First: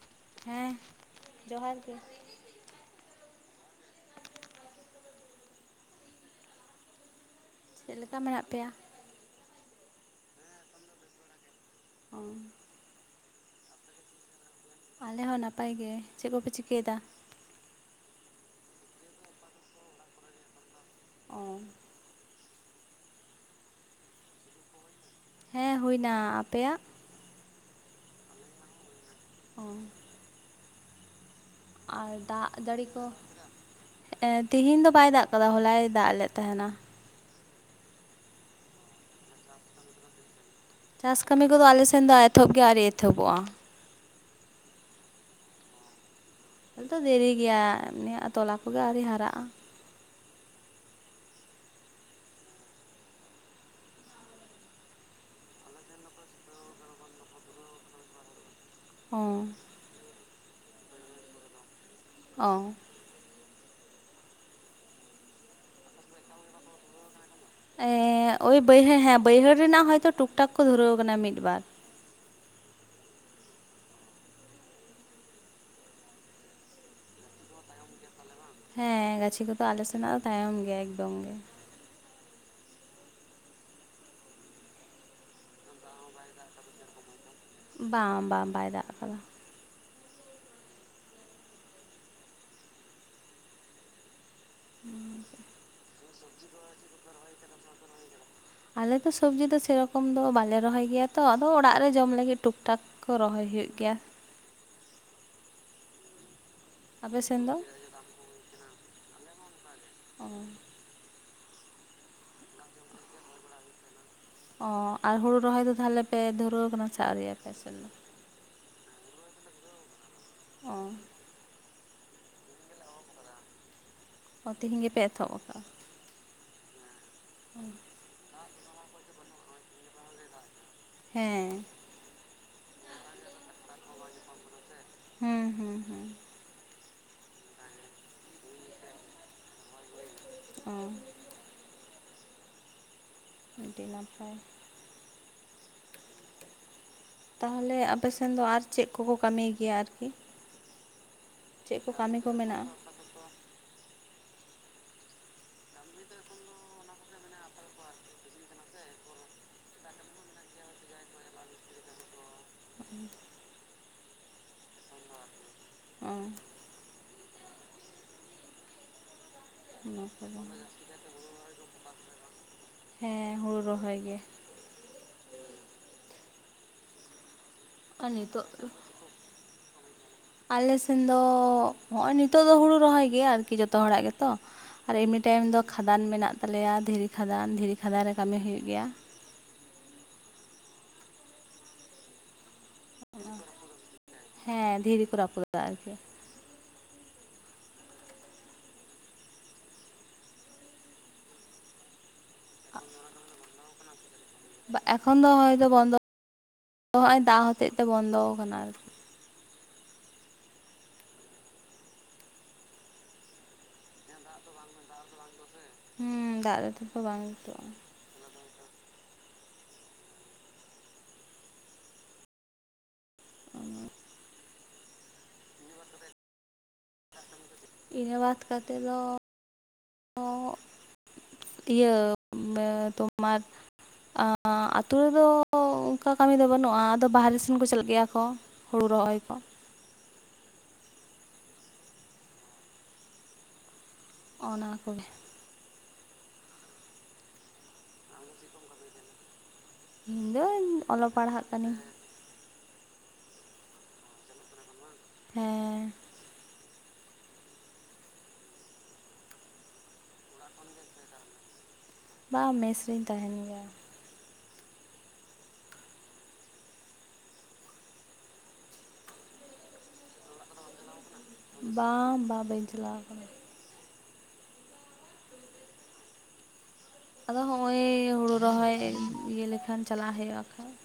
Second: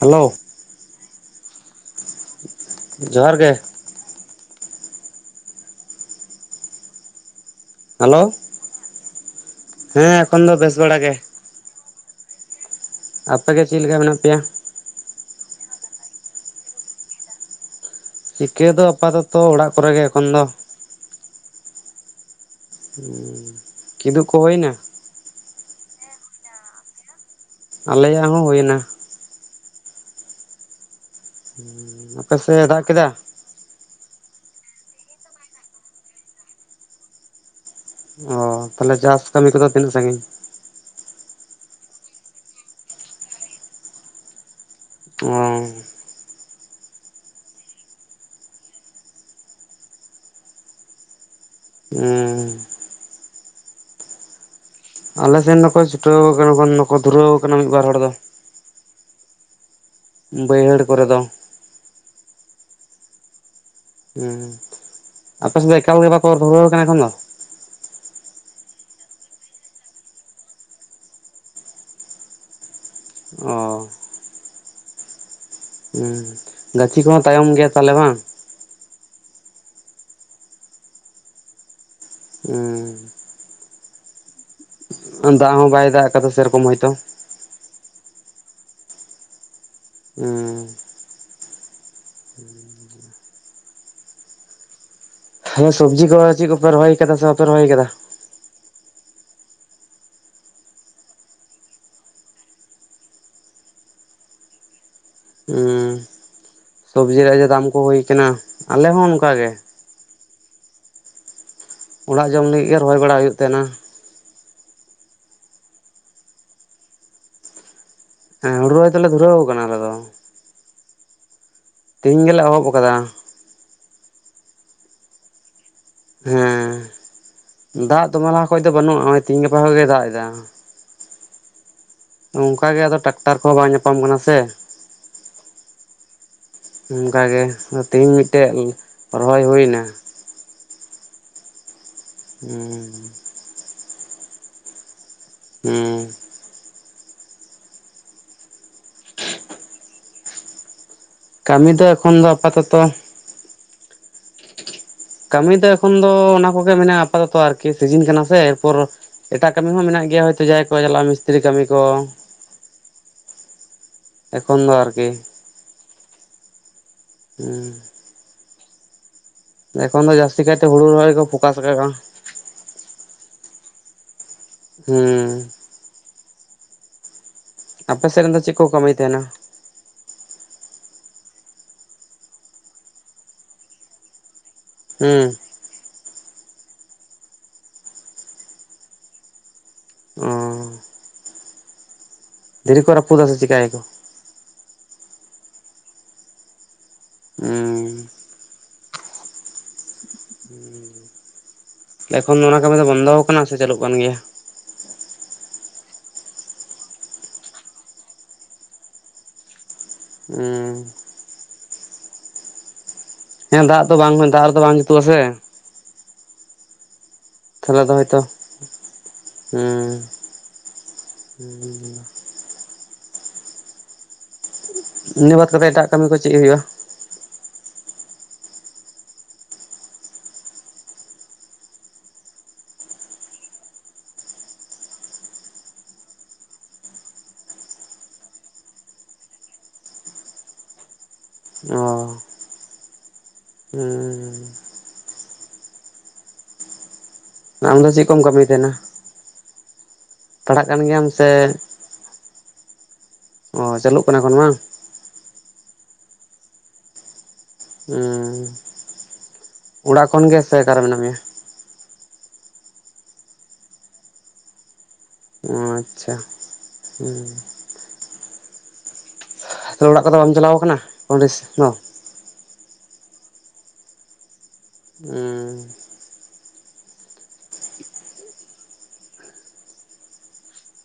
Hello ᱦᱮᱸ ᱡᱚᱦᱟᱨ ᱜᱮ ᱡᱚᱦᱟᱨ ᱜᱮ ᱪᱮᱫ ᱞᱮᱠᱟ ᱦᱮᱞᱳ ᱢᱮᱱᱟᱜ ᱯᱮᱭᱟ ᱦᱮᱸ ᱮᱠᱷᱚᱱ ᱫᱚ ᱵᱮᱥ ᱵᱟᱲᱟ ᱜᱮ ᱳᱻᱻᱻᱻ ᱟᱯᱮ ᱜᱮ ᱪᱮᱫ ᱞᱮᱠᱟ ᱢᱮᱱᱟᱜ ᱯᱮᱭᱟ ᱟᱞᱮ ᱦᱚᱸ ᱱᱟᱯᱟᱭ ᱜᱮ ᱪᱮᱫ ᱠᱚᱯᱮ ᱪᱤᱠᱟᱹᱭ ᱫᱟ ᱪᱤᱠᱟᱹ ᱫᱚ ᱟᱯᱟᱛᱚᱛᱚ ᱚᱲᱟᱜ ᱠᱚᱨᱮ ᱜᱮ ᱮᱠᱷᱚᱱ ᱫᱚ ᱚᱸ ᱦᱸ ᱠᱤᱫᱩᱵ ᱠᱚ ᱦᱳᱭ ᱱᱟ ᱦᱮᱸ ᱦᱩᱭᱱᱟ ᱟᱯᱮᱭᱟᱜ ᱟᱞᱮᱭᱟᱜ ᱦᱚᱸ ᱦᱩᱭ ᱱᱟ ᱚᱸ ᱟᱨ ᱫᱟᱜ ᱟᱯᱮᱥᱮᱫ ᱡᱟᱹᱲᱤ ᱠᱚ ᱠᱮᱫᱟ ᱛᱤᱦᱤᱧ ᱫᱚ ᱵᱟᱭ ᱫᱟᱜ ᱠᱟᱫᱟ ᱦᱚᱞᱟᱭ ᱫᱟᱜ ᱞᱮᱫ ᱛᱟᱦᱮᱸᱱᱟ ᱚ ᱛᱟᱦᱚᱞᱮ ᱪᱟᱥ ᱠᱟᱹᱢᱤ ᱠᱚᱫᱚ ᱛᱤᱱᱟᱹᱜ ᱥᱟᱺᱜᱤᱧ ᱪᱟᱥ ᱠᱟᱹᱢᱤ ᱠᱚᱫᱚ ᱟᱞ ᱥᱮᱱ ᱫᱚ ᱮᱛᱚᱦᱚᱵ ᱜᱮ ᱟᱹᱣᱨᱤ ᱮᱛᱚᱦᱚᱵᱚᱜᱼᱟ ᱦ [unintelligible] ᱫᱚ [unintelligible] ᱫᱮᱨᱤ ᱜᱮᱭᱟ ᱛᱚᱞᱟ ᱠᱚᱜᱮ ᱟᱨᱣᱨᱤ ᱦᱟᱨᱟᱜᱼᱟ ᱦᱩᱸ ᱟᱞᱮᱥᱮᱱ ᱫᱚᱠᱚ ᱪᱷᱩᱴᱟᱹᱣ ᱠᱟᱱᱟ ᱠᱚ ᱫᱷᱩᱨᱟᱹᱣ ᱠᱟᱱᱟ ᱢᱤᱫᱵᱟᱨ ᱦᱚᱲ ᱫᱚ ᱦᱸ ᱵᱟᱹᱭᱦᱟᱹᱲ ᱠᱚᱨᱮ ᱫᱚ ᱚᱻᱻ ᱦᱸ ᱟᱯᱮ ᱥᱮᱫᱷ ᱫᱚ ᱮᱠᱟᱞ ᱜᱮ ᱵᱟᱠᱚ ᱫᱷᱩᱨᱟᱹᱣ ᱠᱟᱱᱟ ᱮᱠᱷᱚᱱ ᱫᱚ ᱮᱻᱻ ᱳᱭ ᱵᱟᱹᱭᱦᱟᱹᱲ ᱦᱮᱸ ᱦᱮᱸ ᱵᱟᱹᱭᱦᱟᱹᱲ ᱨᱮᱱᱟᱜ ᱦᱚᱭᱛᱳ ᱴᱩᱠ ᱴᱟᱠ ᱠᱚ ᱫᱷᱩᱨᱟᱹᱣ ᱠᱟᱱᱟ ᱢᱤᱫᱵᱟᱨ ᱚ ᱦᱸ ᱜᱟᱪᱷᱤ ᱠᱚᱦᱚᱸ ᱛᱟᱭᱚᱢ ᱜᱮᱭᱟ ᱛᱟᱦᱚᱞᱮ ᱵᱟᱝ ᱦᱮᱸ ᱜᱟᱪᱷᱤ ᱠᱚᱫᱚ ᱟᱞᱮ ᱥᱮᱱᱟᱜ ᱫᱚ ᱛᱟᱭᱚᱢ ᱜᱮᱭᱟ ᱮᱠᱫᱚᱢ ᱜᱮ ᱩᱸ ᱫᱟᱜ ᱦᱚᱸ ᱵᱟᱭ ᱫᱟᱜ ᱟᱠᱟᱫᱟ ᱥᱮᱨᱚᱠᱚᱢ ᱦᱚᱳ ᱛᱚ ᱵᱟᱝ ᱵᱟᱝ ᱵᱟᱭ ᱫᱟᱜ ᱟᱠᱟᱫᱟ ᱩᱸ ᱦᱸ ᱦᱩᱸ ᱦᱮᱸ ᱥᱚᱵᱽᱡᱤ ᱠᱚᱦᱚ ᱪᱮᱜ ᱠᱚᱯᱮ ᱨᱚᱦᱚᱭ ᱠᱟᱫᱟ ᱥᱮ ᱵᱟᱯᱮ ᱨᱚᱦᱚᱭ ᱠᱟᱫᱟ ᱟᱞᱮᱫᱚ ᱥᱚᱵᱡᱤ ᱫᱚ ᱥᱮᱨᱚᱠᱚᱢ ᱫᱚ ᱵᱟᱞᱮ ᱨᱚᱦᱚᱭ ᱜᱮᱭᱟ ᱛᱚ ᱟᱫᱚ ᱚᱲᱟᱜ ᱨᱮ ᱡᱚᱢ ᱞᱟᱹᱜᱤᱫ ᱴᱩᱠ ᱴᱟᱠ ᱠᱚ ᱨᱚᱦᱚᱭ ᱦᱩᱭᱩᱜ ᱜᱮᱭᱟ ᱦᱩᱸ ᱟᱯᱮ ᱥᱚᱵᱡᱤ ᱨᱮᱭᱟᱜ ᱥᱮᱱ ᱡᱮ ᱫᱚ ᱫᱟᱢ ᱠᱚ ᱦᱳᱭ ᱠᱟᱱᱟ ᱟᱞᱮ ᱦᱚᱸ ᱚᱱᱠᱟ ᱜᱮ ᱚ ᱚᱲᱟᱜ ᱡᱚᱢ ᱞᱟᱹᱜᱤᱜ ᱜᱮ ᱨᱚᱦᱚᱭ ᱵᱟᱲᱟ ᱦᱩᱭᱩᱜ ᱛᱟᱦᱮᱱᱟ ᱚ ᱟᱨ ᱦᱳᱲᱳ ᱨᱚᱦᱚᱭ ᱫᱚ ᱛᱟᱦᱚᱞᱮ ᱯᱮ ᱫᱷᱩᱨᱟᱹᱣ ᱠᱟᱱᱟ ᱥᱮ ᱟᱹᱣᱨᱤ ᱟᱯᱮ ᱥᱮᱜ ᱫᱚ ᱦᱮᱸ ᱦᱩᱲᱩ ᱨᱚᱦᱚᱭ ᱫᱚᱞᱮ ᱫᱷᱩᱨᱟᱹᱣ ᱠᱟᱱᱟ ᱟᱞᱮ ᱫᱚ ᱚ ᱛᱮᱦᱤᱧ ᱜᱮᱞᱮ ᱮᱦᱚᱵ ᱠᱟᱫᱟ ᱚ ᱛᱮᱦᱮᱧ ᱜᱮᱯᱮ ᱮᱛᱚᱦᱚᱵ ᱠᱟᱜᱼᱟ ᱦᱮᱸ ᱫᱟᱜ ᱫᱚᱢᱮ ᱞᱟᱦᱟ ᱠᱷᱚᱡ ᱫᱚ ᱵᱟᱹᱱᱩᱜᱼᱟ ᱦᱚᱜᱼᱚᱭ ᱛᱤᱦᱤᱧ ᱜᱟᱯᱟ ᱠᱷᱚᱡᱜᱮ ᱫᱟᱜ ᱮᱫᱟ ᱦᱮᱸ ᱚᱝᱠᱟ ᱜᱮ ᱟᱫᱚ ᱴᱟᱠᱴᱟᱨ ᱠᱚᱦᱚᱸ ᱵᱟᱝ ᱧᱟᱯᱟᱢ ᱠᱟᱱᱟ ᱥᱮ ᱦᱩᱸ ᱦᱩᱸ ᱦᱩᱸ ᱚᱱᱠᱟᱜᱮ ᱛᱮᱹᱦᱮᱧ ᱢᱤᱜᱴᱮᱜ ᱨᱚᱦᱚᱭ ᱦᱳᱭᱱᱟ ᱚ ᱦᱩᱸ ᱟᱹᱰᱤ ᱱᱟᱯᱟᱭ ᱦᱩᱸ ᱛᱟᱦᱚᱞᱮ ᱟᱯᱮᱥᱮᱱ ᱫᱚ ᱟᱨ ᱪᱮᱜ ᱠᱚᱠᱚ ᱠᱟᱹᱢᱤᱭ ᱜᱮᱭᱟ ᱟᱨᱠᱤ? ᱠᱟᱹᱢᱤ ᱪᱮᱫ ᱫᱚ ᱠᱚ ᱮᱠᱷᱚᱱ ᱠᱟᱹᱢᱤ ᱫᱚ ᱠᱚ ᱢᱮᱱᱟᱜᱼᱟ ᱟᱯᱟᱛᱚᱛᱚ ᱠᱟᱹᱢᱤ ᱫᱚ ᱮᱠᱷᱚᱱ ᱫᱚ ᱚᱱᱟ ᱠᱚᱜᱮ ᱢᱮᱱᱟᱜᱼᱟ ᱟᱯᱟᱛᱚᱛᱚ ᱟᱨᱠᱤ ᱥᱤᱡᱤᱱ ᱠᱟᱱᱟ ᱥᱮ ᱮᱨᱯᱚᱨ ᱮᱴᱟᱜ ᱠᱟᱹᱢᱤ ᱦᱚᱸ ᱢᱮᱱᱟᱜ ᱜᱮᱭᱟ ᱦᱳᱭᱛᱳ ᱡᱟᱦᱟᱭ ᱠᱚ ᱪᱟᱞᱟᱜᱼᱟ ᱢᱤᱥᱛᱨᱤ ᱠᱟᱹᱢᱤ ᱠᱚ ᱾ ᱟᱨ ᱮᱠᱷᱚᱱ ᱫᱚ ᱟᱨᱠᱤ ᱾ ᱚ ᱦᱩᱸ ᱚᱱᱟ ᱮᱠᱷᱚᱱ ᱫᱚ ᱠᱚᱫᱚ ᱡᱟᱹᱥᱛᱤ ᱠᱟᱭᱛᱮ ᱦᱩᱲᱩ ᱨᱚᱦᱚᱭ ᱜᱮ ᱠᱚ ᱯᱷᱚᱠᱟᱥ ᱠᱟᱜᱼᱟ ᱾ ᱦᱮᱸ ᱦᱳᱲᱳ ᱨᱚᱦᱚᱭ ᱜᱮ ᱾ ᱦᱩᱸ ᱟᱯᱮ ᱟᱨ ᱥᱮᱫ ᱨᱮᱱ ᱫᱚ ᱱᱤᱛᱚᱜ ᱪᱮᱜ ᱠᱚ ᱠᱟᱹᱢᱤᱭ ᱛᱟᱦᱮᱱᱟ? ᱟᱞᱮ ᱥᱮᱱ ᱫᱚ ᱦᱚᱜᱼᱚᱭ ᱱᱤᱛᱚᱜ ᱫᱚ ᱦᱩᱲᱩ ᱨᱚᱦᱚᱭ ᱜᱮ ᱟᱨᱠᱤ ᱡᱚᱛᱚ ᱦᱚᱲᱟᱜ ᱜᱮᱛᱚ ᱾ ᱟᱨ ᱮᱢᱱᱤ ᱦᱩᱸ ᱴᱟᱭᱤᱢ ᱫᱚ ᱠᱷᱟᱫᱟᱱ ᱢᱮᱱᱟᱜ ᱛᱟᱞᱮᱭᱟ ᱫᱷᱤᱨᱤ ᱠᱷᱟᱫᱟᱱ ᱫᱷᱤᱨᱤ ᱠᱷᱟᱫᱟᱱ ᱨᱮ ᱠᱟᱹᱢᱤ ᱦᱩᱭᱩᱜ ᱜᱮᱭᱟ ᱾ ᱚ ᱫᱷᱤᱨᱤ ᱠᱚ ᱨᱟᱹᱯᱩᱫᱟ ᱥᱮ ᱪᱤᱠᱟᱭᱟ ᱠᱚ? ᱦᱮᱸ ᱫᱷᱤᱨᱤ ᱠᱚ ᱨᱟᱹᱯᱩᱫᱟ ᱟᱨᱠᱤ ᱾ ᱩᱸ ᱮᱠᱷᱚᱱ ᱚᱱᱟ ᱠᱟᱹᱢᱤ ᱫᱚ ᱵᱚᱱᱫᱚᱣ ᱠᱟᱱᱟ ᱥᱮ ᱪᱟᱹᱞᱩᱜ ᱠᱟᱱ ᱜᱮᱭᱟ? ᱮᱠᱷᱚᱱ ᱫᱚ ᱦᱚᱭ ᱛᱚ ᱵᱚᱱᱫᱚ ᱦᱚᱸᱜᱼᱚᱭ ᱫᱟᱜ ᱦᱚᱛᱮᱜ ᱛᱮ ᱵᱚᱱᱫᱚᱣ ᱠᱟᱱᱟ ᱟᱨᱠᱤ ᱾ ᱩᱸ ᱦᱮᱸ ᱫᱟᱜ ᱫᱚ ᱵᱟᱝ ᱫᱟᱜ ᱨᱮᱫᱚ ᱵᱟᱝ ᱡᱩᱛᱩᱜᱼᱟ ᱥᱮ ᱾ ᱦᱩᱸ ᱫᱟᱜ ᱨᱮᱛᱚ ᱛᱚ ᱵᱟᱝ ᱡᱩᱛᱩᱜᱼᱟ ᱾ ᱛᱟᱦᱚᱞᱮ ᱫᱚ ᱦᱚᱭᱛᱚ ᱩᱸ ᱟᱨ ᱤᱱᱟᱹ ᱵᱟᱫ ᱠᱟᱛᱮᱜ ᱮᱴᱟᱜ ᱠᱟᱹᱢᱤ ᱠᱚ ᱪᱮᱜ ᱦᱩᱭᱩᱜᱼᱟ? ᱤᱱᱟᱹ ᱵᱟᱛ ᱠᱟᱛᱮᱜ ᱫᱚ ᱤᱭᱟᱹ ᱛᱳᱢᱟᱨ ᱟ ᱟᱹᱳ ᱨᱮᱫᱚ ᱚᱝᱠᱟ ᱠᱟᱹᱢᱤ ᱫᱚ ᱵᱟᱹᱱᱩᱜᱼᱟ ᱟᱫᱚ ᱵᱟᱦᱮᱨᱮ ᱥᱮᱱ ᱠᱚ ᱪᱟᱞᱟᱜ ᱜᱮᱭᱟ ᱠᱚ ᱾ ᱦᱩᱲᱩ ᱨᱚᱦᱚᱭ ᱠᱚ ᱾ ᱚ ᱦᱩᱸ ᱚᱱᱟ ᱠᱚᱜᱮ ᱾ ᱟᱢ ᱫᱚ ᱪᱮᱫ ᱠᱚᱢ ᱠᱟᱹᱢᱤ ᱛᱟᱦᱮᱸᱱᱟ? ᱤᱧ ᱫᱚᱧ ᱜᱮᱭᱟᱢ ᱚᱞᱚᱜ ᱥᱮ ᱯᱟᱲᱦᱟᱜ ᱠᱟᱹᱱᱟᱹᱧ ᱾ ᱚ ᱪᱟᱹᱞᱩᱜ ᱠᱟᱱᱟ ᱮᱠᱷᱚᱱ ᱵᱟᱝ? ᱦᱮᱸ ᱦᱩᱸ ᱚᱲᱟᱜ ᱠᱷᱚᱱ ᱜᱮ ᱥᱮ ᱟᱠᱟᱨᱮ ᱢᱮᱱᱟᱜ ᱢᱮᱭᱟ? ᱵᱟᱝ ᱢᱮᱥ ᱨᱮᱧ ᱛᱟᱦᱮᱱ ᱜᱮᱭᱟ ᱾ ᱚ ᱟᱪᱪᱷᱟ ᱦᱩᱸ ᱛᱚ ᱚᱲᱟᱜ ᱠᱚᱫᱚ ᱵᱟᱢ ᱪᱟᱞᱟᱣ ᱠᱟᱱᱟ? ᱵᱟᱝ ᱵᱟᱝ ᱵᱟᱹᱧ ᱪᱟᱞᱟᱣ ᱠᱟᱱᱟ ᱾ ᱩᱸ ᱟᱫᱚ ᱦᱚᱸᱜᱼᱚᱭ ᱦᱳᱲᱳ ᱨᱚᱦᱚᱭ ᱤᱭᱟᱹ ᱞᱮᱠᱷᱟᱱ ᱪᱟᱞᱟᱜ ᱦᱩᱭᱩᱜᱼᱟ ᱦᱟᱜᱼᱠᱷᱟᱡ ᱾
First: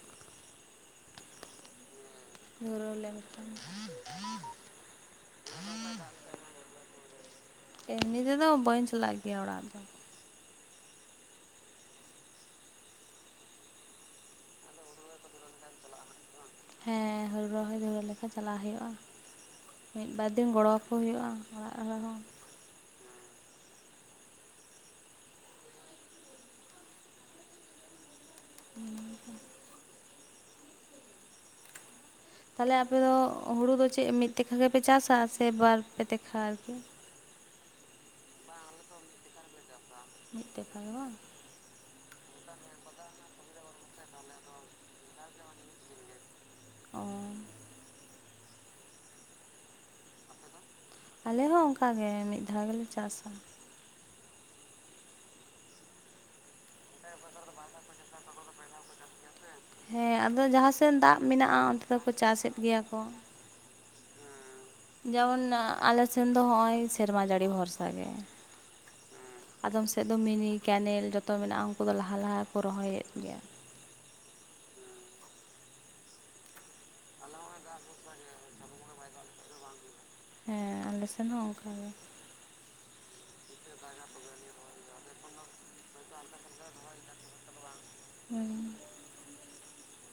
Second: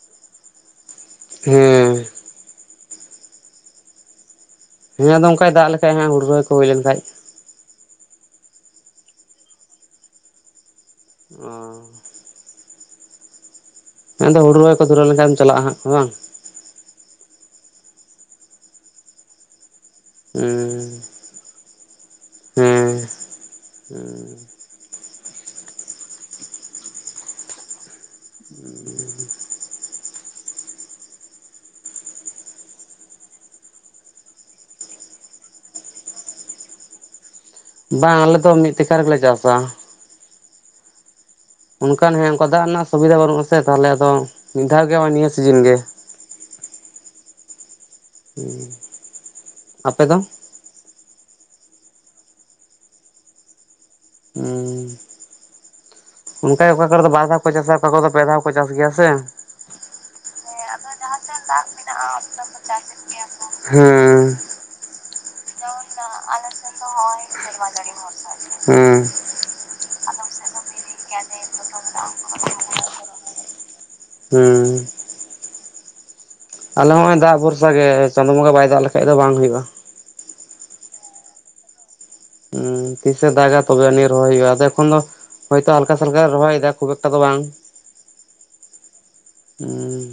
ᱦᱩᱸ ᱫᱷᱩᱹᱨᱚ ᱞᱮᱱ ᱠᱷᱟᱱ ᱦᱮᱸ ᱟᱫᱚ ᱚᱱᱠᱟᱭ ᱫᱟᱜ ᱞᱮᱠᱷᱟᱡ ᱦᱩᱲᱩᱟᱹ ᱠᱚ ᱦᱩᱭ ᱞᱮᱱᱷᱟᱡ ᱮᱢᱱᱤ ᱛᱮ ᱫᱚ ᱵᱟᱹᱧ ᱪᱟᱞᱟᱜ ᱜᱮᱭᱟ ᱚᱲᱟᱜ ᱫᱚ ᱚ ᱢᱮᱱᱫᱚ ᱦᱩᱲᱩᱚᱭ ᱠᱚ ᱫᱷᱩᱨᱟᱹ ᱞᱮᱱᱠᱷᱟᱱ ᱮᱢ ᱪᱟᱞᱟᱜᱼᱟ ᱦᱟᱸᱜ ᱵᱟᱝ ᱦᱮᱸ ᱦᱩᱲᱩ ᱨᱚᱦᱚᱭ ᱫᱷᱩᱲᱟᱹ ᱞᱮᱠᱟ ᱪᱟᱞᱟᱜᱣ ᱦᱩᱭᱩᱜᱼᱟ ᱢᱤᱫ ᱵᱟᱨ ᱫᱤᱱ ᱜᱚᱲᱚ ᱟᱠᱚ ᱦᱩᱭᱩᱜᱼᱟ ᱚᱲᱟᱜ ᱨᱮᱦᱚᱸ ᱦᱮᱸ [unintelligible] [inaudible] ᱛᱟᱦᱚᱞᱮ ᱟᱯᱮ ᱫᱚ ᱦᱩᱲᱩ ᱫᱚ ᱪᱮᱫ ᱢᱤᱫ ᱛᱮᱠᱷᱟ ᱜᱮᱯᱮ ᱪᱟᱥᱟ ᱥᱮ ᱵᱟᱨ ᱯᱮ ᱫᱮᱠᱷᱟ ᱟᱨᱠᱤ ᱵᱟᱝ ᱟᱞᱮ ᱫᱚ ᱢᱤᱫ ᱛᱮᱠᱷᱟ ᱨᱮᱜᱮ ᱞᱮ ᱪᱟᱥᱟᱼᱟ ᱢᱤᱫ ᱛᱮᱠᱷᱟ ᱨᱮ ᱵᱟᱝ ᱚᱱᱠᱟᱱ ᱦᱮᱸ ᱚᱱᱠᱟ ᱫᱟᱜ ᱨᱮᱱᱟᱜ ᱥᱩᱵᱤᱫᱷᱟ ᱵᱟᱹᱱᱩᱜ ᱟᱥᱮ ᱛᱟᱦᱚᱞᱮ ᱟᱫᱚ ᱢᱤᱫ ᱫᱷᱟᱣ ᱜᱮ ᱱᱚᱜᱚᱭ ᱱᱤᱭᱟᱹ ᱥᱤᱡᱤᱱ ᱜᱮ ᱚ [unintelligible] ᱟᱯᱮ ᱫᱚ ᱟᱞᱮ ᱦᱚᱸ ᱚᱱᱠᱟᱟᱜᱮ ᱢᱤᱫ ᱫᱷᱟᱣ ᱜᱮᱞᱮ ᱪᱟᱥᱟ ᱦᱩᱸ ᱚᱱᱠᱟ ᱜᱮ ᱚᱠᱟ ᱠᱚᱨᱮ ᱫᱚ ᱵᱟᱨ ᱫᱷᱟᱣ ᱠᱚ ᱪᱟᱥᱟ ᱚᱠᱟ ᱠᱚᱨᱮ ᱫᱚ ᱯᱮ ᱫᱷᱟᱣ ᱠᱚ ᱪᱟᱥ ᱜᱮᱭᱟ ᱥᱮ ᱦᱮᱸ ᱟᱫᱚ ᱡᱟᱦᱟᱸᱥᱮᱫ ᱫᱟᱜ ᱢᱮᱱᱟᱜᱼᱟ ᱸ ᱚᱱᱛᱮ ᱫᱚᱠᱚ ᱪᱟᱥᱮᱫ ᱜᱮᱭᱟ ᱠᱚ ᱦᱩᱸ ᱡᱮᱢᱚᱱ ᱟᱞᱮᱥᱱ ᱫᱚ ᱦᱚᱜᱼᱚᱭ ᱥᱮᱨᱢᱟ ᱡᱟᱹᱲᱤ ᱵᱷᱚᱨᱥᱟᱮ ᱜᱮ ᱦᱩᱸ ᱟᱫᱚᱢ ᱥᱮᱫ ᱫᱚ ᱢᱤᱱᱤ ᱠᱮᱱᱮᱞ ᱡᱚᱛᱚ ᱢᱮᱱᱟᱜᱼᱟ ᱩᱱᱠᱩ ᱫᱚ ᱞᱟᱦᱟ ᱞᱟᱦᱟ ᱠᱚ ᱨᱚᱦᱚᱭᱮᱫ ᱜᱮᱭᱟ ᱦᱩᱸ ᱟᱞᱮ ᱦᱚᱸᱜ ᱚᱭ ᱫᱟᱜ ᱵᱷᱚᱨᱥᱟ ᱜᱮ ᱪᱟᱸᱫᱳ ᱵᱚᱸᱜᱟ ᱵᱟᱭ ᱫᱟᱜ ᱞᱮᱠᱷᱟᱡ ᱫᱚ ᱵᱟᱝ ᱦᱩᱭᱩᱜᱼᱟ ᱦᱮᱸ ᱟᱞᱮᱥᱱ ᱦᱚᱸ ᱚᱱᱠᱟᱜ ᱜᱮ ᱦᱩᱸ ᱛᱤᱥᱮ ᱫᱟᱜᱟ ᱛᱚᱵᱮᱱᱤ ᱨᱦᱚᱭ ᱦᱩᱭᱩᱜᱼᱟ ᱩᱱ ᱫᱚ ᱦᱳᱭᱛᱳ ᱦᱟᱞᱠᱟ ᱥᱟᱞᱠᱟ ᱨᱚᱦᱚᱭ ᱫᱟᱠᱚ ᱮᱠᱴᱟ ᱫᱚ ᱵᱟᱝ᱾ [inaudible] ᱦᱩᱸ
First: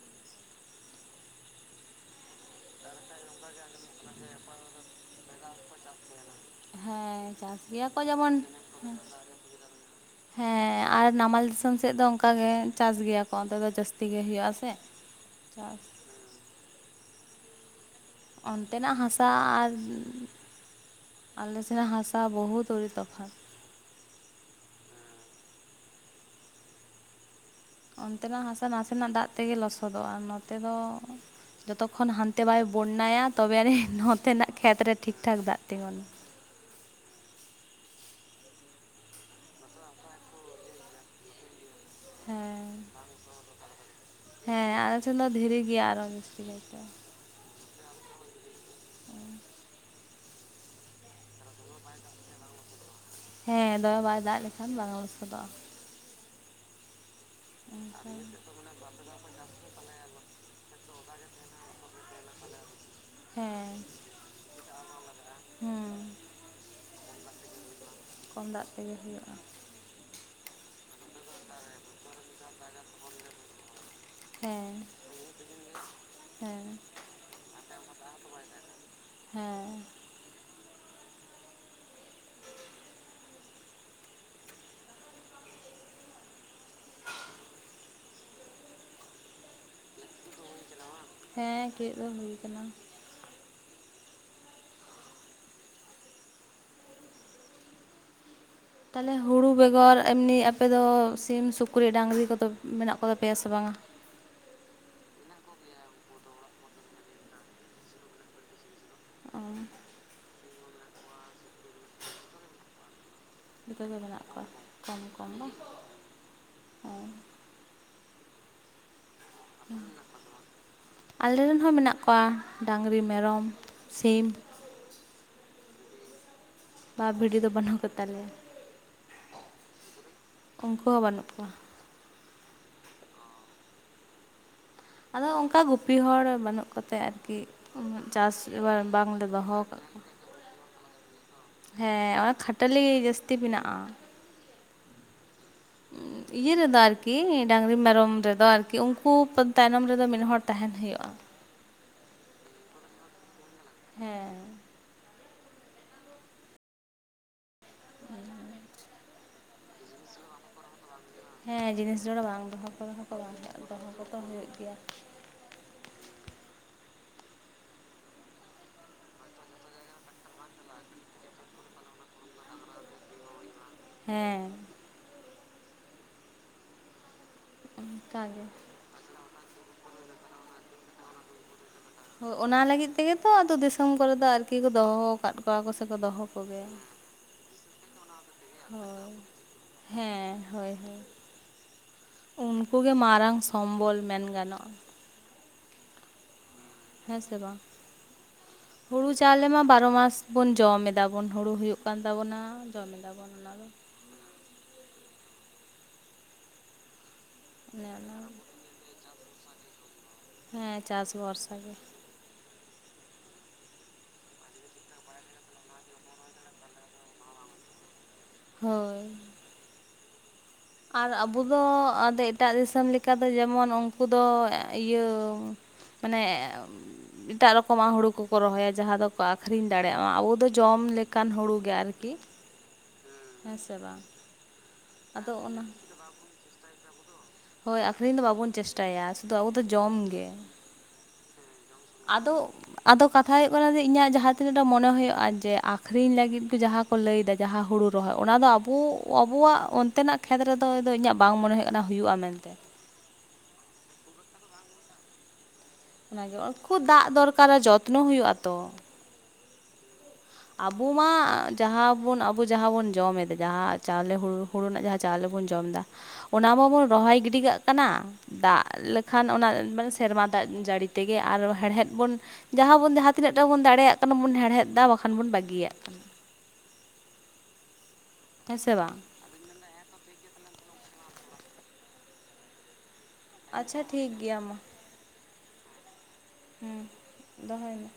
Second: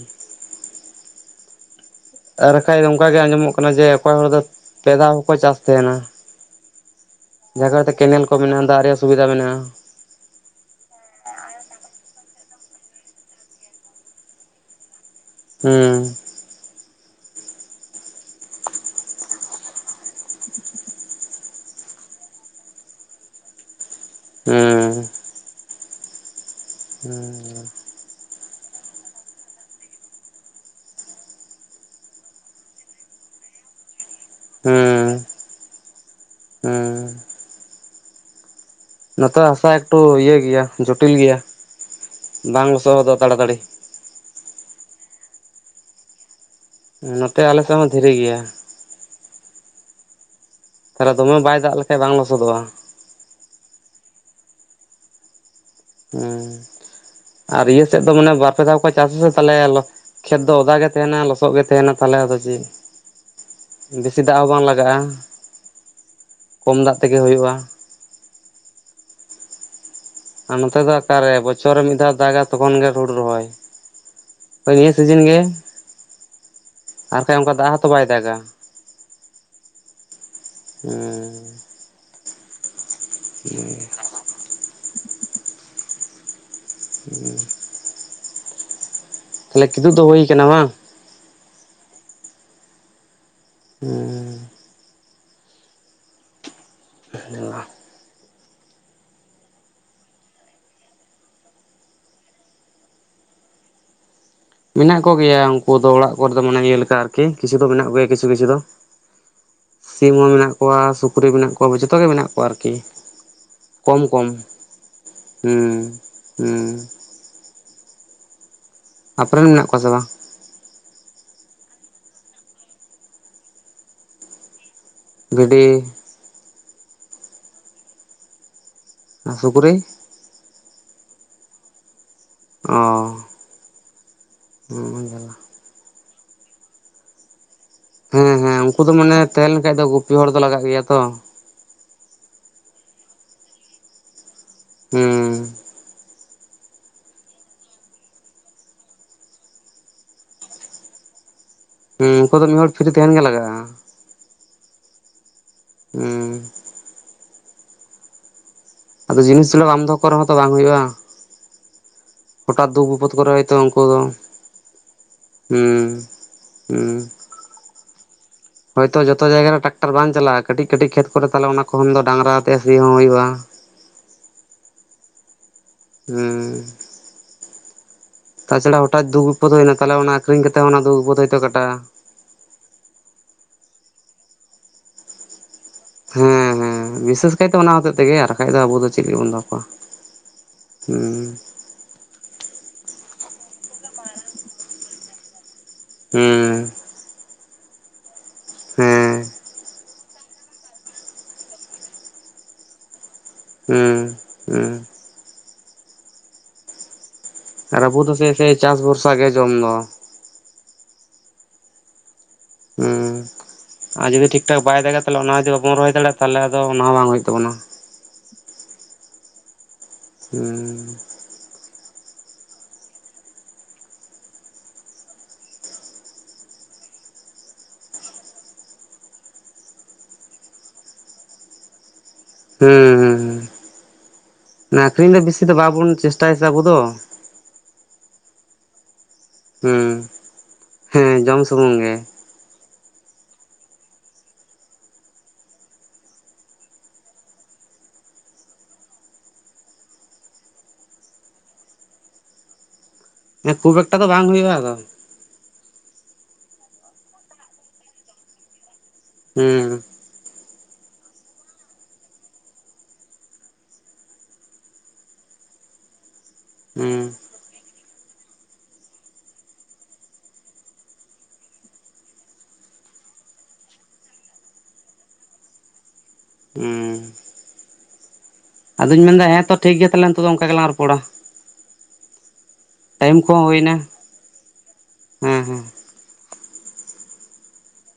ᱟᱨ ᱵᱟᱠᱷᱟᱡ ᱱᱚᱝᱠᱟᱜ ᱜᱮ ᱟᱸᱡᱚᱢᱚᱜ ᱠᱟᱱᱟ ᱡᱮ ᱚᱠᱚᱭ ᱦᱚᱲ ᱫᱚ ᱯᱮ ᱫᱷᱟᱣ ᱦᱚᱸᱠᱚ ᱪᱟᱥ ᱛᱟᱦᱮᱱᱟ ᱦᱮᱸ ᱪᱟᱥ ᱡᱟᱦᱟᱸ ᱠᱚᱨᱮ ᱜᱮᱭᱟ ᱫᱚ ᱠᱚ ᱠᱮᱱᱮᱞ ᱡᱮᱢᱚᱱ ᱢᱮᱱᱟᱜᱼᱟ ᱫᱟᱜ ᱨᱮᱭᱟᱜ ᱥᱩᱵᱤᱫᱷᱟ ᱢᱮᱱᱟᱜᱼᱟ ᱦᱮᱸ ᱟᱨ ᱱᱟᱢᱟᱞ ᱫᱤᱥᱚᱢ ᱥᱮᱫ ᱫᱚ ᱚᱱᱠᱟ ᱜᱮ ᱪᱟᱥ ᱜᱮᱭᱟ ᱠᱚ ᱚᱱᱛᱮ ᱫᱚ ᱡᱟᱹᱥᱛᱤ ᱜᱮ ᱦᱩᱭᱩᱜᱼᱟ ᱥᱮ ᱪᱟᱥ ᱦᱩᱸ ᱚᱱᱛᱮᱱᱟᱜ ᱦᱟᱥᱟ ᱟᱨ ᱟᱞᱮ ᱥᱮᱱ ᱦᱟᱥᱟ ᱵᱚᱦᱩᱛ ᱩᱲᱤ ᱛᱚᱯᱷᱟᱛ ᱦᱮᱸ ᱦᱩᱸᱻ ᱚᱱᱛᱮᱱᱟᱜ ᱦᱟᱥᱟ ᱱᱟᱥᱮᱱᱟᱜ ᱫᱟᱜ ᱛᱮᱜᱮ ᱞᱚᱥᱚᱫᱚᱜᱼᱟ ᱱᱚᱛᱮ ᱫᱚ ᱡᱚᱛᱚ ᱠᱷᱚᱱ ᱦᱟᱱᱛᱮ ᱵᱟᱭ ᱵᱚᱱᱟᱭᱟ ᱛᱚᱵᱮ ᱟᱹᱱᱤᱡ ᱱᱚᱛᱮᱱᱟᱜ ᱠᱷᱮᱛᱨᱮ ᱦᱩᱸ ᱴᱷᱤᱠ ᱴᱷᱟᱠ ᱫᱟᱜ ᱛᱤᱸᱜᱩᱱᱟ ᱦᱩᱸ ᱱᱚᱛᱮ ᱦᱟᱥᱟ ᱮᱠᱴᱩ ᱤᱭᱟᱹ ᱜᱮᱭᱟ ᱡᱚᱴᱤᱞ ᱜᱮᱭᱟ ᱵᱟᱝ ᱦᱮᱸ ᱥᱚᱦᱚᱫ ᱫᱚ ᱛᱟᱲᱟᱛᱟᱲᱤ ᱦᱮᱸ ᱟᱞᱮ ᱥᱮᱱ ᱫᱚ ᱫᱷᱤᱨᱤ ᱜᱮᱭᱟ ᱟᱨᱚ ᱡᱟᱥᱛᱤ ᱠᱟᱭᱛᱮ ᱱᱚᱛᱮ ᱟᱞᱮᱥᱮᱫ ᱦᱚᱸ ᱫᱷᱤᱨᱤ ᱜᱮᱭᱟ ᱛᱟᱦᱚᱞᱮ ᱫᱚᱢᱮ ᱵᱟᱭ ᱫᱟᱜ ᱞᱮᱠᱷᱟᱱ ᱵᱟᱝ ᱞᱚᱥᱚᱫᱚᱜᱼᱟ ᱦᱮᱸ ᱫᱚᱢᱮ ᱵᱟᱭ ᱫᱟᱜ ᱞᱮᱠᱷᱟᱱ ᱵᱟᱝ ᱞᱚᱥᱚᱫᱚᱜᱼᱟ ᱦᱮᱸ ᱟᱨ ᱤᱭᱟᱹ ᱥᱮᱫ ᱫᱚ ᱮᱱᱠᱷᱟᱱ ᱢᱟᱱᱮ ᱵᱟᱨ ᱯᱮ ᱫᱷᱟᱣ ᱠᱚ ᱠᱚ ᱪᱟᱥ ᱥᱟ ᱥᱮ ᱛᱟᱦᱚᱞᱮ ᱠᱷᱮᱛ ᱫᱚ ᱚᱫᱟᱜ ᱜᱮ ᱛᱟᱦᱮᱱᱟ ᱞᱚᱥᱚᱜ ᱜᱮ ᱛᱟᱦᱮᱱᱟ ᱛᱟᱦᱚᱞᱮ ᱟᱫᱚ ᱪᱮᱫ ᱦᱮᱸ ᱵᱮᱥᱤ ᱫᱟᱜ ᱦᱚᱸ ᱵᱟᱝ ᱞᱟᱜᱟᱜᱼᱟ ᱦᱩᱸ ᱠᱚᱢ ᱫᱟᱜ ᱛᱮᱜᱮ ᱦᱩᱭᱩᱜᱼᱟ ᱠᱚᱢ ᱫᱟᱜ ᱛᱮᱜᱮ ᱦᱩᱭᱩᱜᱼᱟ ᱟᱨ ᱱᱚᱛᱮ ᱫᱚ ᱚᱠᱟᱨᱮ ᱵᱚᱪᱷᱚᱨ ᱨᱮ ᱢᱤᱫ ᱫᱷᱟᱣ ᱫᱟᱜᱟ ᱛᱚᱠᱷᱚᱱ ᱜᱮ ᱦᱩᱲᱩ ᱨᱚᱦᱚᱭ ᱦᱮᱸ ᱦᱳᱭ ᱱᱤᱭᱟᱹ ᱥᱤᱡᱤᱱ ᱜᱮ ᱦᱮᱸ ᱟᱨ ᱠᱷᱟᱡ ᱚᱱᱠᱟ ᱫᱟᱜ ᱦᱚᱸᱛᱚ ᱵᱟᱭ ᱫᱟᱜᱟ ᱦᱮᱸ ᱦᱩᱸ [inaudible] ᱦᱮᱸ ᱦᱩᱸ ᱛᱟᱦᱚᱞᱮ ᱠᱤᱫᱩᱵ ᱫᱚ ᱦᱩᱭ ᱟᱠᱟᱱᱟ ᱵᱟᱝ ᱦᱮᱸ [unintelligible] ᱫᱚ ᱦᱩᱭ ᱟᱠᱟᱱᱟ ᱦᱩᱸ [inaudible] ᱛᱟᱦᱚᱞᱮ ᱦᱩᱲᱩ ᱵᱮᱜᱚᱨ ᱮᱢᱱᱤ ᱟᱯᱮ ᱫᱚ ᱥᱤᱢ ᱥᱩᱠᱨᱤ ᱰᱟᱝᱨᱤ ᱠᱚᱫᱚ ᱢᱮᱱᱟᱜ ᱠᱚᱛᱟ ᱯᱮᱭᱟ ᱥᱮ ᱵᱟᱝᱟ ᱢᱮᱱᱟᱜ ᱠᱚᱜᱮᱭᱟ ᱩᱱᱠᱩ ᱫᱚ ᱚᱲᱟᱜ ᱠᱚᱨᱮ ᱫᱚ ᱢᱟᱱᱮ ᱤᱭᱟᱹ ᱞᱮᱠᱟ ᱟᱨᱠᱤ ᱠᱤᱪᱷᱩ ᱫᱚ ᱢᱮᱱᱟᱜ ᱠᱚᱭᱟ ᱠᱤᱪᱷᱩ ᱠᱤᱪᱷᱩ ᱫᱚ ᱚ ᱥᱤᱢ ᱦᱚᱸ ᱢᱮᱱᱟᱜ ᱠᱚᱣᱟ ᱥᱩᱠᱨᱤ ᱢᱮᱱᱟᱜ ᱠᱚᱣᱟ ᱡᱚᱛᱚ ᱜᱮ ᱢᱮᱱᱟᱜ ᱠᱚᱣᱟ ᱟᱨᱠᱤ ᱡᱚᱛᱷᱚ ᱜᱮ ᱠᱚᱢ ᱢᱮᱱᱟᱜ ᱠᱚᱢ ᱠᱚᱣᱟ ᱠᱚᱢ ᱠᱚᱢ ᱵᱟ ᱦᱩᱸ ᱦᱩᱸ ᱟᱯᱮ ᱨᱮᱱ ᱢᱮᱱᱟᱜ ᱠᱚᱣᱟ ᱥᱮ ᱵᱟᱝ ᱟᱞᱮ ᱨᱮᱱ ᱦᱚᱸ ᱢᱮᱱᱟᱜ ᱠᱚᱣᱟ ᱰᱟᱝᱨᱤ ᱢᱮᱨᱚᱢ ᱥᱤᱢ ᱵᱷᱤᱰᱤ ᱵᱟ ᱵᱷᱤᱰᱤ ᱫᱚ ᱵᱟᱹᱱᱩᱜ ᱠᱚ ᱛᱟᱞᱮᱭᱟ ᱥᱩᱠᱨᱤ ᱩᱱᱠᱩ ᱦᱚᱸ ᱵᱟᱹᱱᱩᱜ ᱠᱚᱣᱟ ᱚ ᱟᱫᱚ ᱚᱱᱠᱟ ᱜᱩᱯᱤ ᱦᱚᱲ ᱵᱟᱹᱱᱩᱜ ᱠᱚᱛᱮ ᱟᱨᱠᱤ ᱩᱱᱟᱹᱜ ᱦᱮᱸ ᱪᱟᱥ ᱦᱮᱸ ᱮᱵᱟᱨ ᱩᱱᱠᱩ ᱫᱚ ᱢᱟᱱᱮ ᱵᱟᱝᱞᱮ ᱛᱟᱦᱮᱸ ᱫᱚᱦᱚ ᱞᱮᱱ ᱠᱷᱟᱡ ᱠᱟᱜ ᱫᱚ ᱜᱩᱯᱤ ᱦᱚᱲ ᱫᱚ ᱠᱚᱣᱟ ᱞᱟᱜᱟᱜ ᱜᱮᱭᱟ ᱛᱚ ᱦᱮᱸ ᱚᱱᱟ ᱠᱷᱟᱴᱟᱹᱞᱤ ᱡᱟᱹᱥᱛᱤ ᱢᱮᱱᱟᱜᱼᱟ ᱦᱩᱸ [inaudible] ᱤᱭᱟᱹ ᱨᱮᱫᱚ ᱟᱨᱠᱤ ᱰᱟᱝᱨᱤ ᱢᱮᱨᱚᱢ ᱨᱮᱫᱚ ᱟᱨᱠᱤ ᱩᱱᱠᱩ ᱛᱟᱭᱱᱚᱢ ᱨᱮᱫᱚ ᱢᱤᱫ ᱦᱚᱲ ᱛᱟᱦᱮᱱ ᱦᱩᱭᱩᱜᱼᱟ ᱦᱮᱸ ᱩᱱᱠᱩ ᱫᱚ ᱢᱤᱫ ᱦᱚᱲ ᱯᱷᱤᱨᱤ ᱛᱟᱦᱮᱱ ᱜᱮ ᱞᱟᱜᱟᱜᱼᱟ ᱦᱮᱸ ᱦᱩᱸ ᱛᱟᱞᱟᱨᱮ ᱟᱫᱚ ᱡᱤᱱᱤᱥ [unintelligible] ᱫᱚᱦᱚ ᱠᱚ ᱨᱮᱦᱚᱸ ᱛᱚ ᱵᱟᱝ ᱦᱩᱭᱩᱜᱼᱟ ᱾ ᱦᱮᱸ ᱡᱤᱱᱤᱥ ᱡᱚᱲᱟ ᱵᱟᱝ ᱫᱚᱦᱚ ᱠᱚ ᱨᱮᱦᱚᱸ ᱵᱤᱯᱚᱫ ᱠᱚᱨᱮ ᱵᱟᱝ ᱦᱚᱭᱛᱳ ᱦᱩᱭᱩᱜᱼᱟ ᱩᱱᱠᱩ ᱫᱚᱦᱚ ᱫᱚ ᱠᱚ ᱛᱚ ᱦᱩᱭᱩᱜ ᱜᱮᱭᱟ ᱾ ᱦᱩᱸ ᱦᱩᱸ ᱦᱳᱭᱛᱚ ᱡᱚᱛᱚ ᱡᱟᱭᱜᱟ ᱨᱮ ᱴᱨᱟᱠᱴᱟᱨ ᱵᱟᱝ ᱪᱟᱞᱟᱜᱼᱟ᱾ ᱠᱟᱹᱴᱤᱡ ᱠᱟᱹᱴᱤᱡ ᱠᱷᱮᱛ ᱠᱚᱨᱮ ᱛᱟᱦᱞᱮ ᱚᱱᱟ ᱠᱷᱚᱱ ᱫᱚ ᱰᱟᱝᱨᱟ ᱟᱛᱮᱫ ᱥᱤ ᱦᱚᱸ ᱦᱩᱭᱩᱜᱼᱟ᱾ ᱦᱮᱸ ᱦᱩᱸ ᱚᱱᱠᱟ ᱜᱮ ᱛᱟ ᱪᱷᱟᱲᱟ ᱦᱚᱴᱟᱛ ᱫᱩᱠᱷ ᱵᱤᱯᱚᱫᱽ ᱦᱩᱭᱮᱱᱟ ᱛᱟᱦᱚᱞ ᱚᱱᱟ ᱟᱠᱷᱨᱤᱧ ᱠᱟᱛᱮ ᱦᱚᱸ ᱚᱱᱟ ᱫᱩᱠᱷ ᱵᱤᱯᱚᱫᱽ ᱦᱳᱭᱛᱚ ᱠᱟᱴᱟᱼᱟ᱾ ᱦᱳ ᱚᱱᱟ ᱞᱟᱹᱜᱤᱫ ᱛᱮᱜᱮ ᱛᱚ ᱟᱫᱳ ᱫᱤᱥᱚᱢ ᱠᱚᱨᱮ ᱫᱚ ᱟᱨᱠᱤ ᱠᱚ ᱫᱚᱦᱚ ᱟᱠᱟᱫ ᱠᱚᱣᱟ ᱠᱚ ᱥᱮ ᱠᱚ ᱫᱚᱦᱚ ᱠᱚᱜᱮᱭᱟ᱾ ᱦᱳᱭ ᱛᱚ ᱚᱱᱟ ᱦᱚᱛᱮᱫ ᱛᱮᱜᱮ ᱟᱨ ᱵᱟᱠᱷᱟᱡ ᱫᱚ ᱟᱵᱚ ᱫᱚ ᱪᱮᱫ ᱦᱳᱭ ᱞᱟᱹᱜᱤᱫ ᱵᱚᱱ ᱫᱚᱦᱚ ᱠᱚᱣᱟ ᱦᱮᱸ ᱦᱳᱭ ᱾ ᱦᱳᱭ ᱦᱩᱸ ᱩᱱᱠᱩ ᱜᱮ ᱢᱟᱨᱟᱝ ᱥᱚᱢᱵᱚᱞ ᱢᱮᱱ ᱜᱟᱱᱚᱜᱼᱟ ᱾ ᱦᱩᱸ ᱦᱮᱸ ᱥᱮ ᱵᱟᱝ ᱾ ᱦᱩᱲᱩ ᱦᱮᱸ ᱪᱟᱣᱞᱮ ᱢᱟ ᱵᱟᱨᱚ ᱢᱟᱥᱼᱼ ᱵᱚᱱ ᱡᱚᱢ ᱮᱫᱟ ᱵᱚᱱ ᱦᱩᱲᱩ ᱦᱩᱭᱩᱜ ᱠᱟᱱ ᱛᱟᱵᱚᱱᱟ ᱡᱚᱢ ᱮᱫᱟ ᱵᱚᱱ ᱚᱱᱟᱼᱼ ᱦᱩᱸ ᱦᱩᱸ ᱟᱨ ᱚᱱᱮ ᱟᱵᱚ ᱫᱚ ᱚᱱᱟ ᱥᱮᱭ ᱥᱮ ᱪᱟᱥ ᱵᱷᱚᱨᱥᱟ ᱜᱮ ᱡᱚᱢ ᱫᱚ ᱾ ᱦᱮᱸ ᱪᱟᱥ ᱵᱷᱚᱨᱥᱟ ᱜᱮ᱾ ᱦᱩᱸ ᱟᱨ ᱡᱩᱫᱤ ᱴᱷᱤᱠ ᱴᱷᱟᱠ ᱵᱟᱭ ᱫᱟᱜᱟ ᱛᱟᱦᱞᱮ ᱚᱱᱟ ᱡᱩᱫᱤ ᱵᱟᱵᱚᱱ ᱨᱚᱦᱚᱭ ᱫᱟᱲᱮᱭᱟᱜᱼᱟ ᱛᱟᱦᱞᱮ ᱟᱫᱚ ᱚᱱᱟ ᱦᱚᱸ ᱵᱟᱝ ᱦᱩᱭᱩᱜ ᱛᱟᱵᱚᱱᱟ᱾ ᱦᱳᱭ ᱦᱩᱸ ᱟᱨ ᱟᱵᱚ ᱫᱚ ᱟᱫᱚ ᱮᱴᱟᱜ ᱫᱤᱥᱚᱢ ᱞᱮᱠᱟ ᱫᱚ ᱡᱮᱢᱚᱱ ᱩᱝᱠᱩ ᱫᱚ ᱤᱭᱟᱹᱼᱼ ᱢᱟᱱᱮᱼᱼ ᱮᱴᱟᱜ ᱨᱚᱠᱚᱢᱟᱜ ᱦᱩᱲᱩ ᱠᱚᱠᱚ ᱨᱚᱦᱚᱭᱟ ᱡᱟᱦᱟᱸ ᱫᱚᱠᱚ ᱟᱠᱷᱨᱤᱧ ᱫᱟᱲᱮᱭᱟᱜ ᱢᱟ᱾ ᱟᱵᱚ ᱫᱚ ᱡᱚᱢ ᱞᱮᱠᱟᱱ ᱦᱩᱲᱩ ᱜᱮ ᱟᱨᱠᱤ᱾ ᱦᱩᱸ ᱦᱩᱸ ᱦᱮᱸ ᱥᱮ ᱵᱟᱝ ᱟᱠᱷᱨᱤᱧ ᱫᱚ ᱟᱫᱚ ᱵᱤᱥᱤ ᱫᱚ ᱚᱱᱟ ᱵᱟᱵᱚᱱ ᱪᱮᱥᱴᱟᱭᱟ ᱥᱮ ᱟᱵᱚ ᱫᱚ᱾ ᱦᱳᱭ ᱟᱠᱷᱨᱤᱧ ᱫᱚ ᱵᱟᱵᱚᱱ ᱪᱮᱥᱴᱟᱭᱟ᱾ ᱥᱩᱫᱩ ᱟᱵᱚ ᱫᱚ ᱡᱚᱢ ᱦᱩᱸ ᱜᱮ᱾ ᱦᱮᱸ ᱡᱚᱢ ᱥᱩᱢᱩᱝ ᱜᱮ ᱟᱫᱚᱼᱼ ᱟᱫᱚ ᱠᱟᱛᱷᱟ ᱦᱩᱭᱩᱜ ᱠᱟᱱᱟ ᱡᱮ ᱤᱧᱟᱹᱜ ᱡᱟᱦᱟᱸ ᱛᱤᱱᱟᱹᱜ ᱴᱟ ᱢᱚᱱᱮ ᱦᱳᱭᱳᱜᱼᱟ ᱡᱮ ᱟᱠᱷᱨᱤᱧ ᱞᱟᱹᱜᱤᱫ ᱫᱚ ᱡᱟᱦᱟᱸᱼᱼ ᱠᱚ ᱞᱟᱹᱭ ᱮᱫᱟ ᱡᱟᱦᱟᱸ ᱦᱩᱲᱩ ᱨᱚᱦᱚᱭ ᱚᱱᱟ ᱫᱚ ᱟᱵᱳ ᱟᱵᱳᱣᱟᱜ ᱚᱱᱛᱮᱱᱟᱜ ᱠᱷᱮᱛ ᱨᱮᱫᱚ ᱤᱧᱟᱹᱜ ᱵᱟᱝ ᱢᱚᱱᱮ ᱦᱩᱭᱩᱜ ᱠᱟᱱᱟ ᱦᱩᱭᱩᱜᱼᱟ ᱢᱮᱱᱛᱮ᱾ ᱢᱮᱱᱛᱮ ᱢᱟᱱᱮ ᱠᱷᱩᱵ ᱮᱠᱴᱟ ᱫᱚ ᱵᱟᱝ ᱦᱩᱭᱩᱜᱼᱟ ᱟᱫᱚᱼᱼ ᱚᱱᱟᱜᱮ ᱚ ᱠᱷᱩᱵ ᱫᱟᱜ ᱫᱚᱨᱠᱟᱨᱟ ᱡᱚᱛᱱᱚ ᱦᱩᱭᱩᱜᱼᱟ ᱛᱚ᱾ ᱦᱩᱸ ᱟᱵᱚ ᱢᱟ ᱡᱟᱦᱟᱸ ᱵᱚᱱ ᱟᱵᱚ ᱡᱟᱦᱟᱸ ᱵᱚᱱ ᱡᱚᱢᱮᱫ ᱡᱟᱦᱟᱸ ᱪᱟᱣᱞᱮ ᱦᱩᱲᱩᱼᱼ ᱦᱩᱲᱩ ᱨᱮᱱᱟᱜ ᱡᱟᱦᱟᱸ ᱪᱟᱣᱞᱮ ᱵᱚᱱ ᱡᱚᱢᱮᱫᱟ ᱚᱱᱟ ᱢᱟ ᱵᱚᱱ ᱦᱩᱸ ᱨᱚᱦᱚᱭ ᱜᱤᱰᱤ ᱠᱟᱜᱼᱼ ᱠᱟᱱᱟ, ᱫᱟᱜ ᱞᱮᱠᱷᱟᱱ ᱚᱱᱟ ᱢᱟᱱᱮ ᱥᱮᱨᱢᱟ ᱫᱟᱜ ᱡᱟᱹᱲᱤ ᱛᱮᱜᱮ ᱟᱨ ᱦᱮᱲᱦᱮᱫ ᱵᱚᱱᱼᱼ ᱡᱟᱦᱟᱸ ᱵᱚᱱ ᱡᱟᱦᱟᱸ ᱛᱤᱱᱟᱹᱜ-ᱴᱟ ᱵᱚᱱ ᱫᱟᱲᱮᱭᱟᱜ ᱠᱟᱱᱟ ᱵᱚᱱ ᱦᱮᱲᱦᱮᱫ ᱫᱟ ᱵᱟᱠᱷᱟᱱ ᱵᱚᱱ ᱵᱟᱹᱜᱤᱭᱟᱜ ᱠᱟᱱᱟ᱾ ᱦᱩᱸ ᱦᱮᱸ ᱥᱮ ᱵᱟᱝ ᱟᱫᱚᱧ ᱢᱮᱱᱫᱟ ᱦᱮᱸ ᱛᱚ ᱴᱷᱤᱠ ᱜᱮᱭᱟ ᱛᱟᱦᱞᱮ ᱱᱤᱛᱚᱜ ᱫᱚ ᱚᱝᱠᱟ ᱜᱮᱞᱟᱝ ᱨᱚᱯᱚᱲᱟ᱾ ᱴᱟᱭᱤᱢ ᱠᱚᱦᱚᱸ ᱦᱩᱭᱱᱟ ᱟᱪᱪᱷᱟ ᱴᱷᱤᱠ ᱜᱮᱭᱟ ᱢᱟ, ᱦᱮᱸ ᱦᱮᱸ ᱦᱩᱸ ᱫᱚᱦᱚᱭ ᱢᱮ᱾